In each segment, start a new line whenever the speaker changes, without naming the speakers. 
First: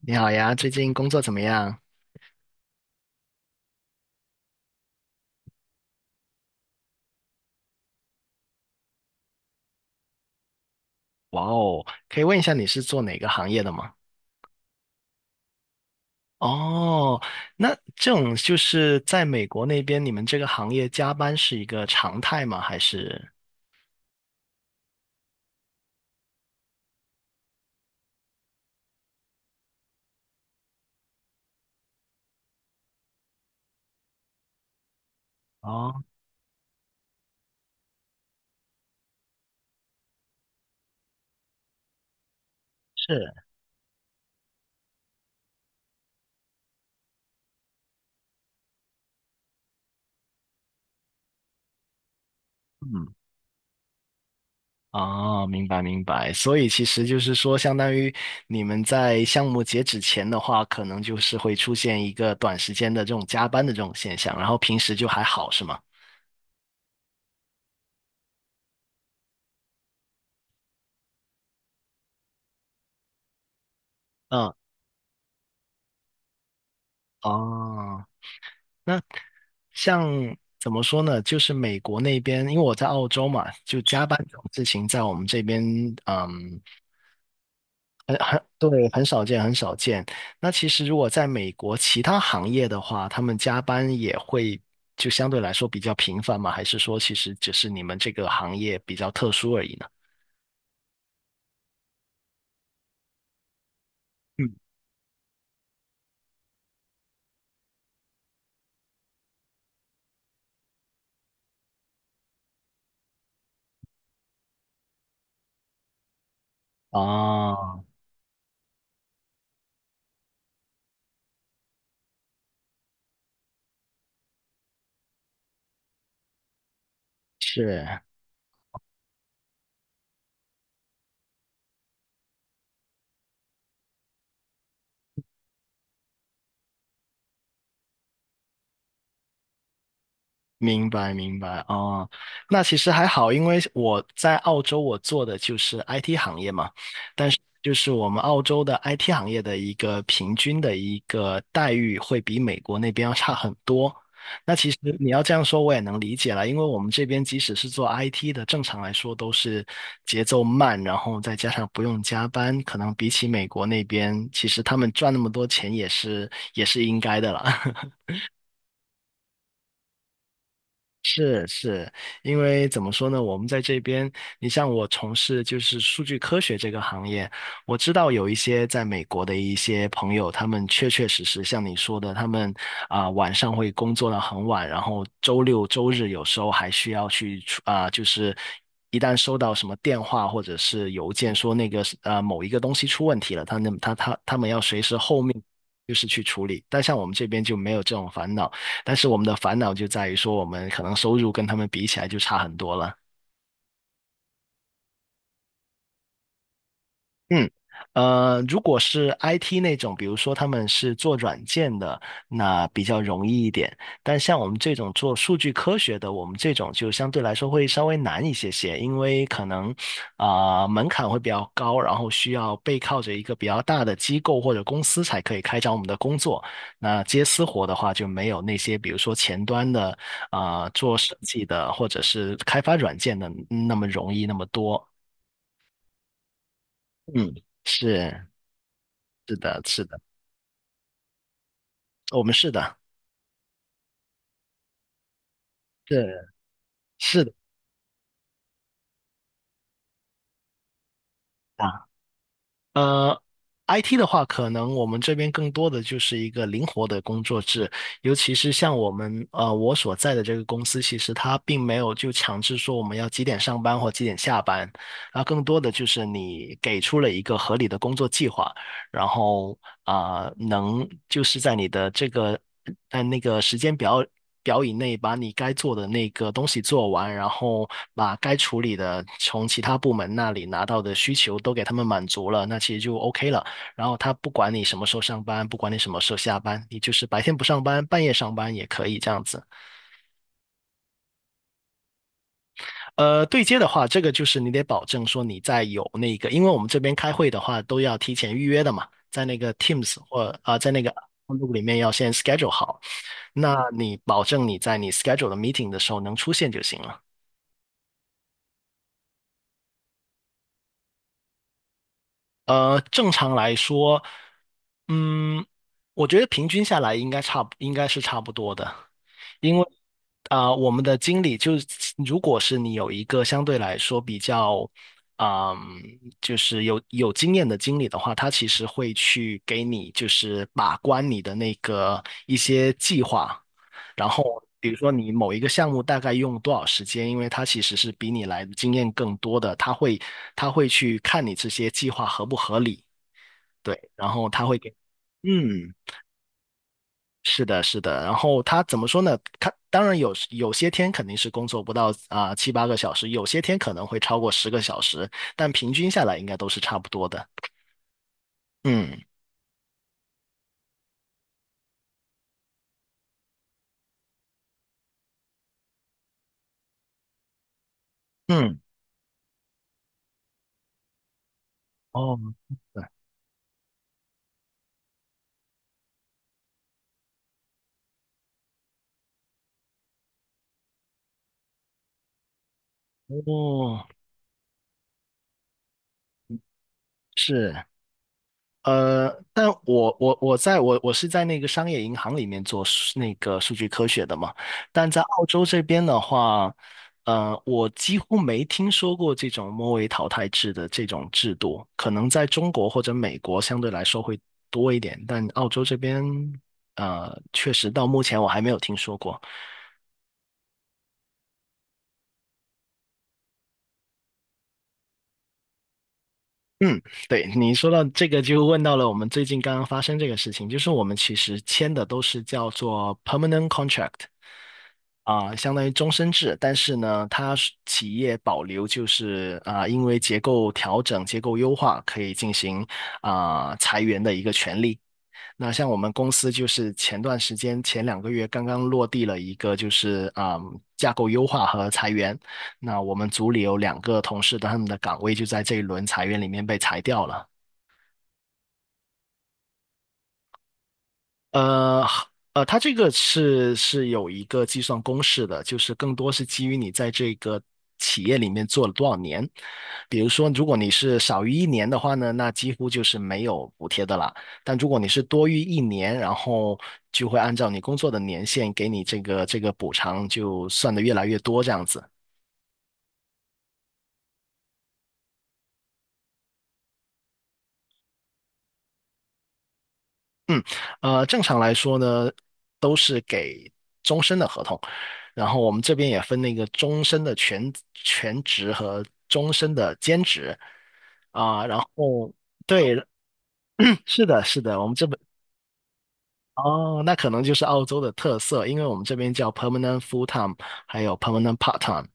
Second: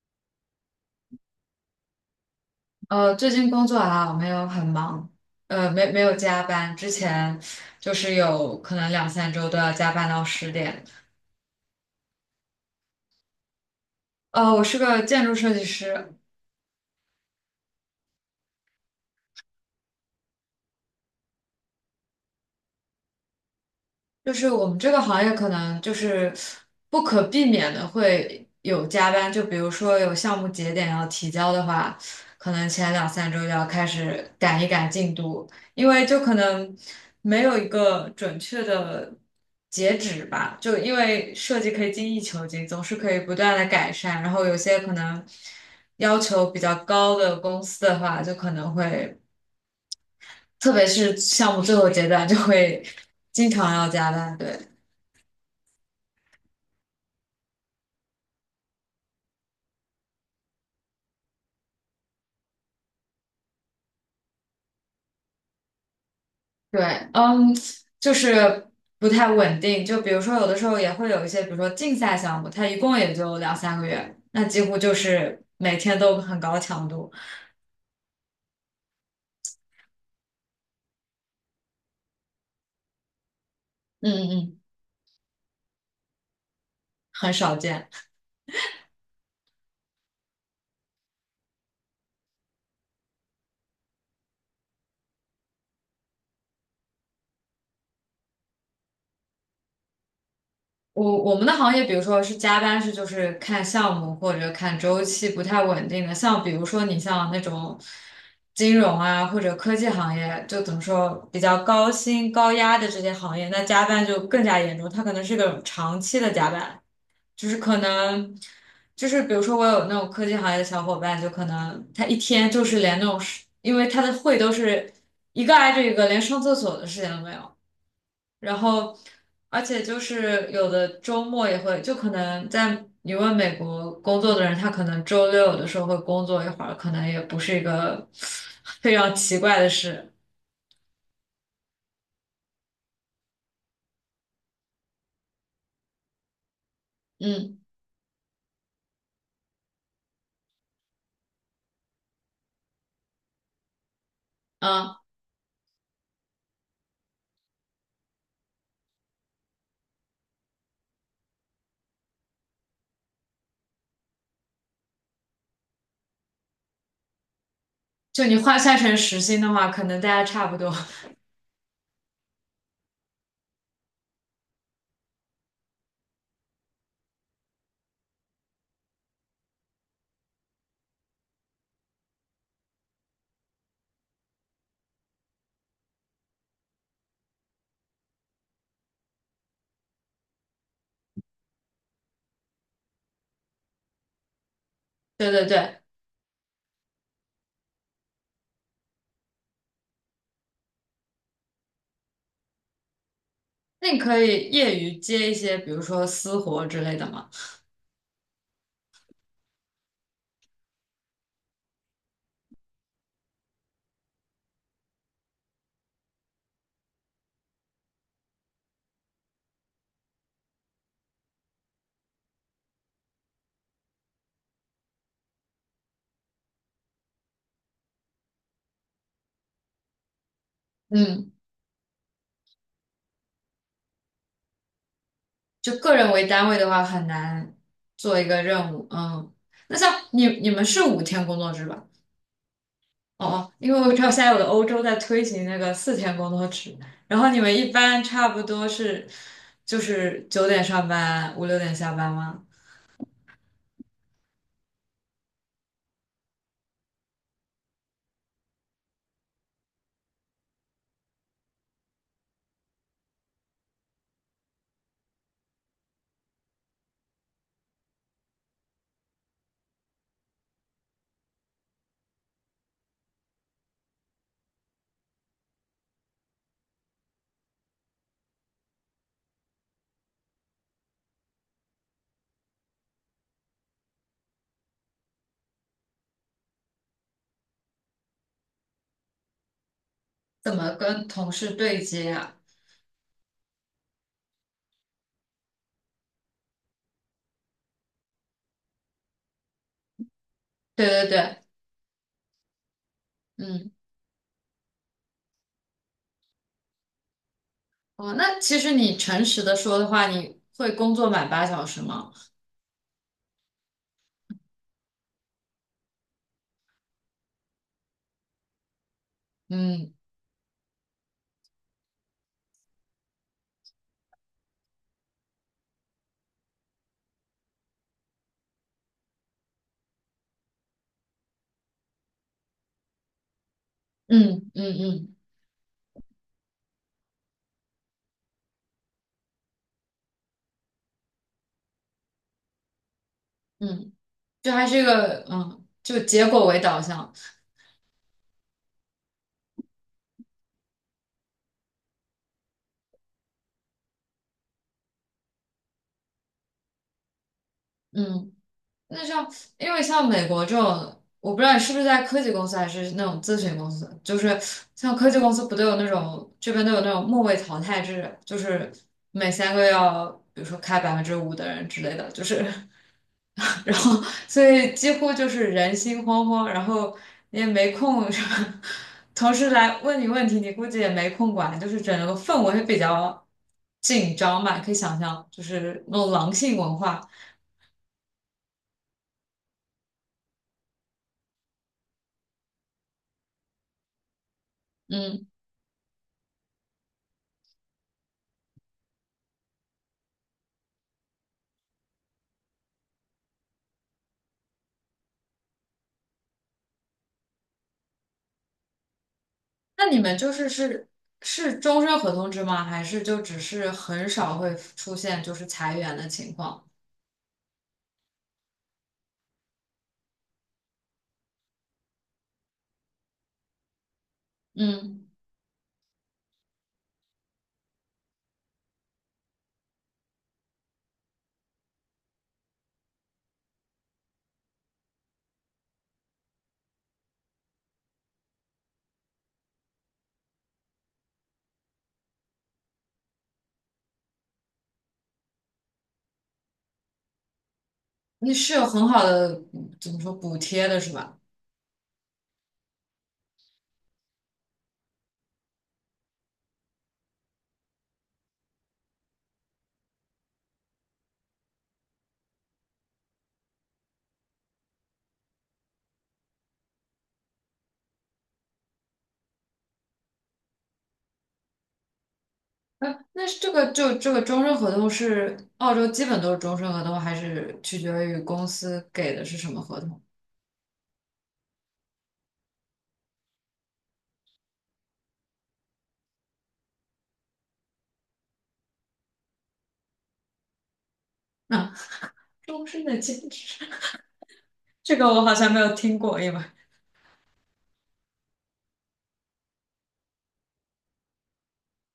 你好呀，最近工作怎么样？
最近工作啊，没有很忙，没有加班。之前就是有可能两三周都要加班到10点。
哇哦，可以问一下你是做哪个行业的吗？
我是个建筑设计师，
哦，那这种就是在美国那边，你们这个行业加班是一个常态吗？还是？
就是我们这个行业可能就是不可避免的会有加班，就比如说有项目节点要提交的话，可能前两三周就要开始赶一赶进度，因
哦，
为就可能没有一个准确的截止吧，就因为设计可以精益求精，总是可以
是，
不断的改善，然后有些可能要求比较高的公司的话，就可能会，特别是项目最后阶段，就会
嗯，
经常要加班，对。
哦，明白明白。所以其实就是说，相当于你们在项目截止前的话，可能就是会出现一个短时间的这种加班的这种现象，然后平时就还好，是吗？
对，嗯，就是不太稳定。就比如说，有的时候也会有一些，比如说竞赛项目，它一共也就两三个月，那
嗯，
几乎就是每天都很高强度。
哦。那像怎么说呢？就是美国那边，因为我在澳洲嘛，就加
嗯
班
嗯，
这种
嗯，
事情在我们这边，嗯，
很少见。
很对，很少见，很少见。那其实如果在美国其他行业的话，他们加班也会就相对来说比较频繁嘛？还是说其实只是你们这个行业比较特殊而已呢？
我们的行业，比如说是加班，是就是看项目或者
嗯，
看周期不太稳定的。像比如说你像那种金融啊或者科技行业，就怎么说比较高薪高压的这些行业，那加班就更加严重，它可能是个长期的加班。就是可
啊，
能，就是比如说我有那种科技行业的小伙伴，就可能他一天就是连那种事，因为他的会都是一个挨着一个，连上厕所的时间都没有。
是。
然后，而且就是有的周末也会，就可能在你问美国工作的人，他可能周六有的时候会工作一会儿，可能也不是一个 非常奇怪的事。
明白明白哦，那其实还好，因为我在澳洲，我做的就是 IT 行业嘛，但是
嗯
就是我们澳洲的 IT 行业的一个平均的一个待遇会比美国那边要差很多。那其实
嗯，
你要这样说，我也能理解了，因为我们这边即使是做 IT 的，正常来说都是节奏慢，然后再加上不用加班，可能比起美国那边，其实他们赚那么多钱也是应该的了。
就你换算成时薪的话，可能大家差不多。
是是，因为怎么说呢？我们在这边，你像我从事就是数据科学这个行业，我知道有一些在美国的一些朋友，他们确确实实像你说的，他们晚上会工作到很晚，然后周六周日有时候还需要去出就是一旦收到什么电话或者是邮件说那个某一个东西出问题了，他那他他他们要随时后
对
面
对对。
就是去处理，但像我们这边就没有这种烦恼。但是我们的烦恼就在于说，我们可能收入跟他们比起来就差很多了。
那你可以业余接一些，比如说私活之类的吗？
嗯，如果是 IT 那种，比如说他们是做软件的，那比较容易一点。但像我们这种做数据科学的，我们这种就相对来说会稍微难一些些，因为可能门槛会比较高，然后需要背靠着一个比较大的机构或者公司才可以开展我们的工作。那接私活的话，就没有那些比如说前端的做设
嗯，
计的或者是开发软件的那么容易那么多。
就个人为单位的话，很
嗯，
难做一
是。
个任务。嗯，
是的，
那
是
像
的。
你们是5天工作制吧？哦
我们是的，
哦，因为我知道现在有的欧洲在推行那个4天工
是
作制，然
是
后
的
你们一般差不多是就是9点上班，五六点
啊，
下班吗？
呃，IT 的话，可能我们这边更多的就是一个灵活的工作制，尤其是像我们我所在的这个公司，其实它并没有就强制说我们要几点上班或几点下班，啊，更多的就是你给出了一个合理的工作计划，然后能就是在你的这个在那个时间表以内，把你该做的那个东西做完，然后把该处理的从其他部门那里拿到的需求都给他们满足了，那其实就 OK 了。然后他不管你什么时候上班，不管你什么时候下班，你就是白天不上班，半夜上班也可以这样子。
怎么跟同事对接啊？
对接的话，这个就是你得保证说你在有那个，因为我们这边开会的话都要提前预约的嘛，在那个 Teams 或在那
对
个
对对，
Outlook 里面要先 schedule 好。那
嗯，
你保证你在你 schedule 的 meeting 的时候能出现就行了。
哦，那其实你诚实的说的话，你会工作满8小时吗？
正常来说，嗯，我觉得平均下来应该差不，应该是差不多的。因为
嗯
我们的经理就是，如果是你有一个相对来说比较，嗯，就是有经验的经理的话，他其实会去给你就是把关你的那个一些计划，然后
嗯
比如
嗯
说你
嗯。
某一个项目大概用多少时间，因为他其实是比你来的经验更多的，他会去看你这些计划合不合理，对，
嗯，
然后他
就
会
还
给，
是一个嗯，
嗯。
就结果为导向，
是的，是的。然后他怎么说呢？他当然有些天肯定是工作不到啊七八个小时，有些天可能会超过10个小时，但平均下来应该都是差不多的。
嗯，
嗯
那像因为像美国这种，我不知道你是不是在科技公司还是那种咨询公司，就是像科技公司不都有那种这边都有那种末位淘汰制，就
嗯，
是每三个要比如说开5%的人之类的，
哦，
就是。
对，
然后所以几乎就是人心惶惶，然后你也没空什么，同事来问你问题，你估计也没空管，就是整个氛围比较
哦，
紧张吧，可以想象，就是那种狼性文化。
是。但我是在那个商业银行里面做数那个数据科学的嘛，但在澳
嗯，
洲这边的话，我几乎没听说过这种末位淘汰制的这种制度，可能在中国或者美国相对来说会多一点，但澳洲这边，确实到目前我还没有听说过。
那你们是终身合同制吗？还是就只是很少会出现就是裁员的情况？
嗯，对，你说到这个，就问到了我们最近刚刚发生这个事情，就是我们其实签的都是叫做 permanent contract。
嗯，
相当于终身制，但是呢，它是企业保留就是因为结构调整、结构优化，可以进行裁员的一个权利。那像我们公司就是前段时间前2个月刚刚落地了一个就是架构优化和裁员，那我们组里有两个同事的他们的岗位就在这一轮裁员里面被裁掉了。
你是有很好的怎么说补贴的是吧？
呃它这个是有一个计算公式的，就是更多是基于你在这个企业里面做了多少年。比如说，如果你是少于一年的话呢，那几乎就是没有补贴的啦。但如果你是多于一年，然后就会按照你工作的年限给你这个补偿，就算的越来越多这样子。
哎，那是这个就这个终身合同是澳洲基本都是终身合同，还是取决于公司给的是什么合同？
嗯，正常来说呢，都是给终身的合同，然后我们这边也分那个终身的全职和终身的兼职啊，然
啊，
后
终
对，
身的兼职，
是的，是的，我们 这
这
边
个我好像没有听过，因为
哦，那可能就是澳洲的特色，因为我们这边叫 permanent full time，还有 permanent part time。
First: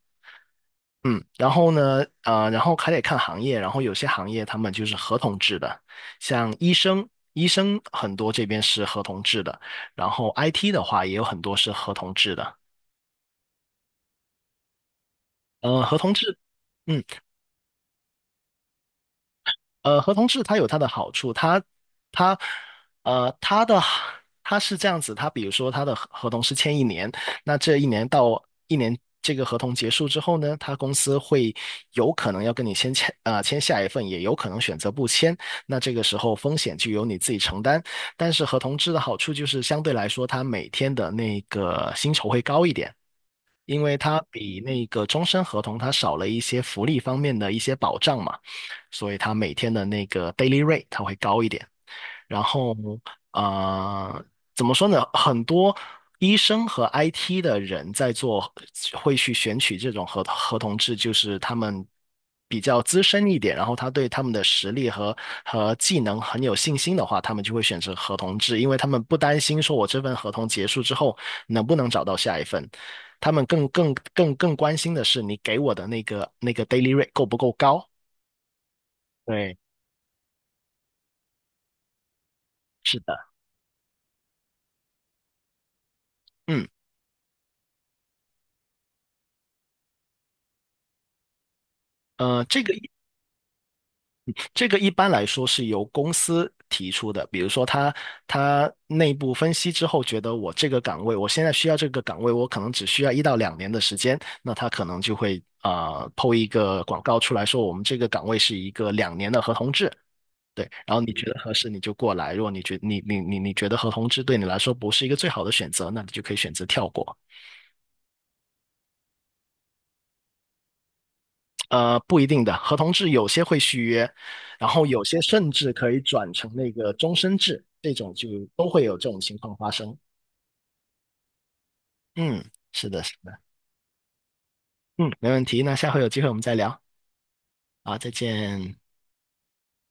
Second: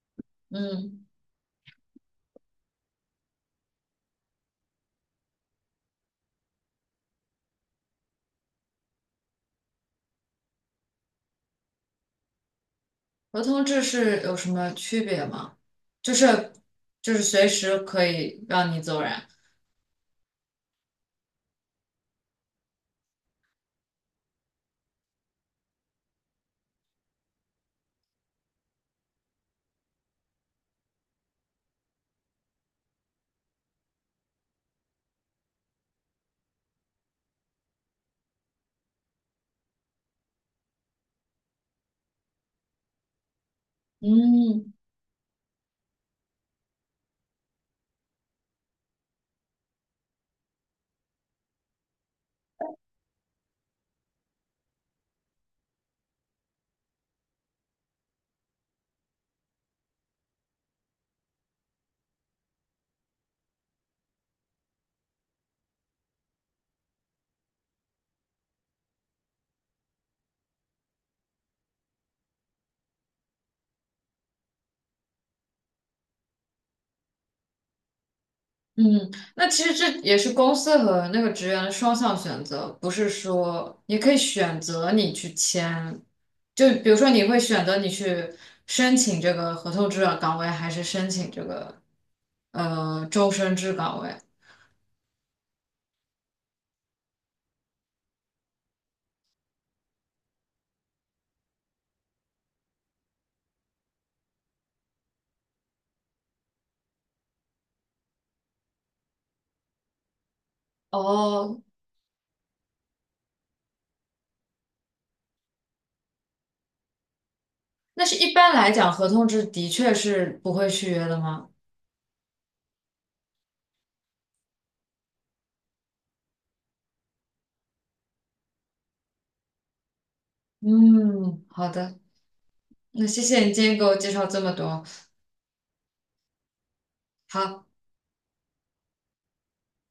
嗯，
嗯，然后呢，然后还得看行业，然后有些行业他们就是合同制的，像医生，医生很多这边是合同制的，然后 IT 的话也有很多是合同制的，
合同制是有什么区别吗？
合同
就
制，
是
嗯。
就是随时可以让你走人。
合同制它有它的好处，它它的它是这样子，它比如说它的合同是签一年，那这一年这个合同结束之后呢，他公司会有可能要跟你先签签下一份，也有可能选择不签，那这个时候风险就由你自己承担。但是合同制的好处就是相对来说，它每天的那个薪酬会高一点。因为它比
嗯，
那个终身合同它少了一些福利方面的一些保障嘛，所以它每天的那个 daily rate 它会高一点。然后呃，怎么说呢？很多医生和 IT 的人在做，会去选取这种合同制，就是他们比较资深一点，然后他对他们的实力和和技能很有信心的话，他们就会选择合同制，因为他们不担心说我这份合同结束之后能不能找到下一份。他们更关心的是你给我的那个 daily rate 够不够高？
嗯，那
对，
其实这也是公司和那个职员的双向选择，不
是
是
的，
说你可以选择你去签，
嗯，
就比如说你会选择你去申请这个合同制的岗位，还是申请这个
呃，这个。
终身制岗位？
这个一般来说是由公司提出的，比如说他内部分析之后，觉得我这个岗位，我现在需要这个岗位，我可能只需要1到2年的时间，那他可能就会抛一个广告出来说，我们这个岗位是一个两年的合同制，对，然后你觉得合
哦，
适你就过来，如果你觉你你你你觉得合同制对你来说不是一个最好的选择，那你就可以选择跳过。
那是一般来讲，合同制的确是不会续约的吗？
不一定的，合同制有些会续约，然后有些甚至可以转成那个终身制，这种就都会有这种情况发生。
嗯，好的，
嗯，是的，
那
是
谢
的，
谢你今天给我介绍这么多。
嗯，没问题。那下回有机会我们再聊。
好，
好，再见。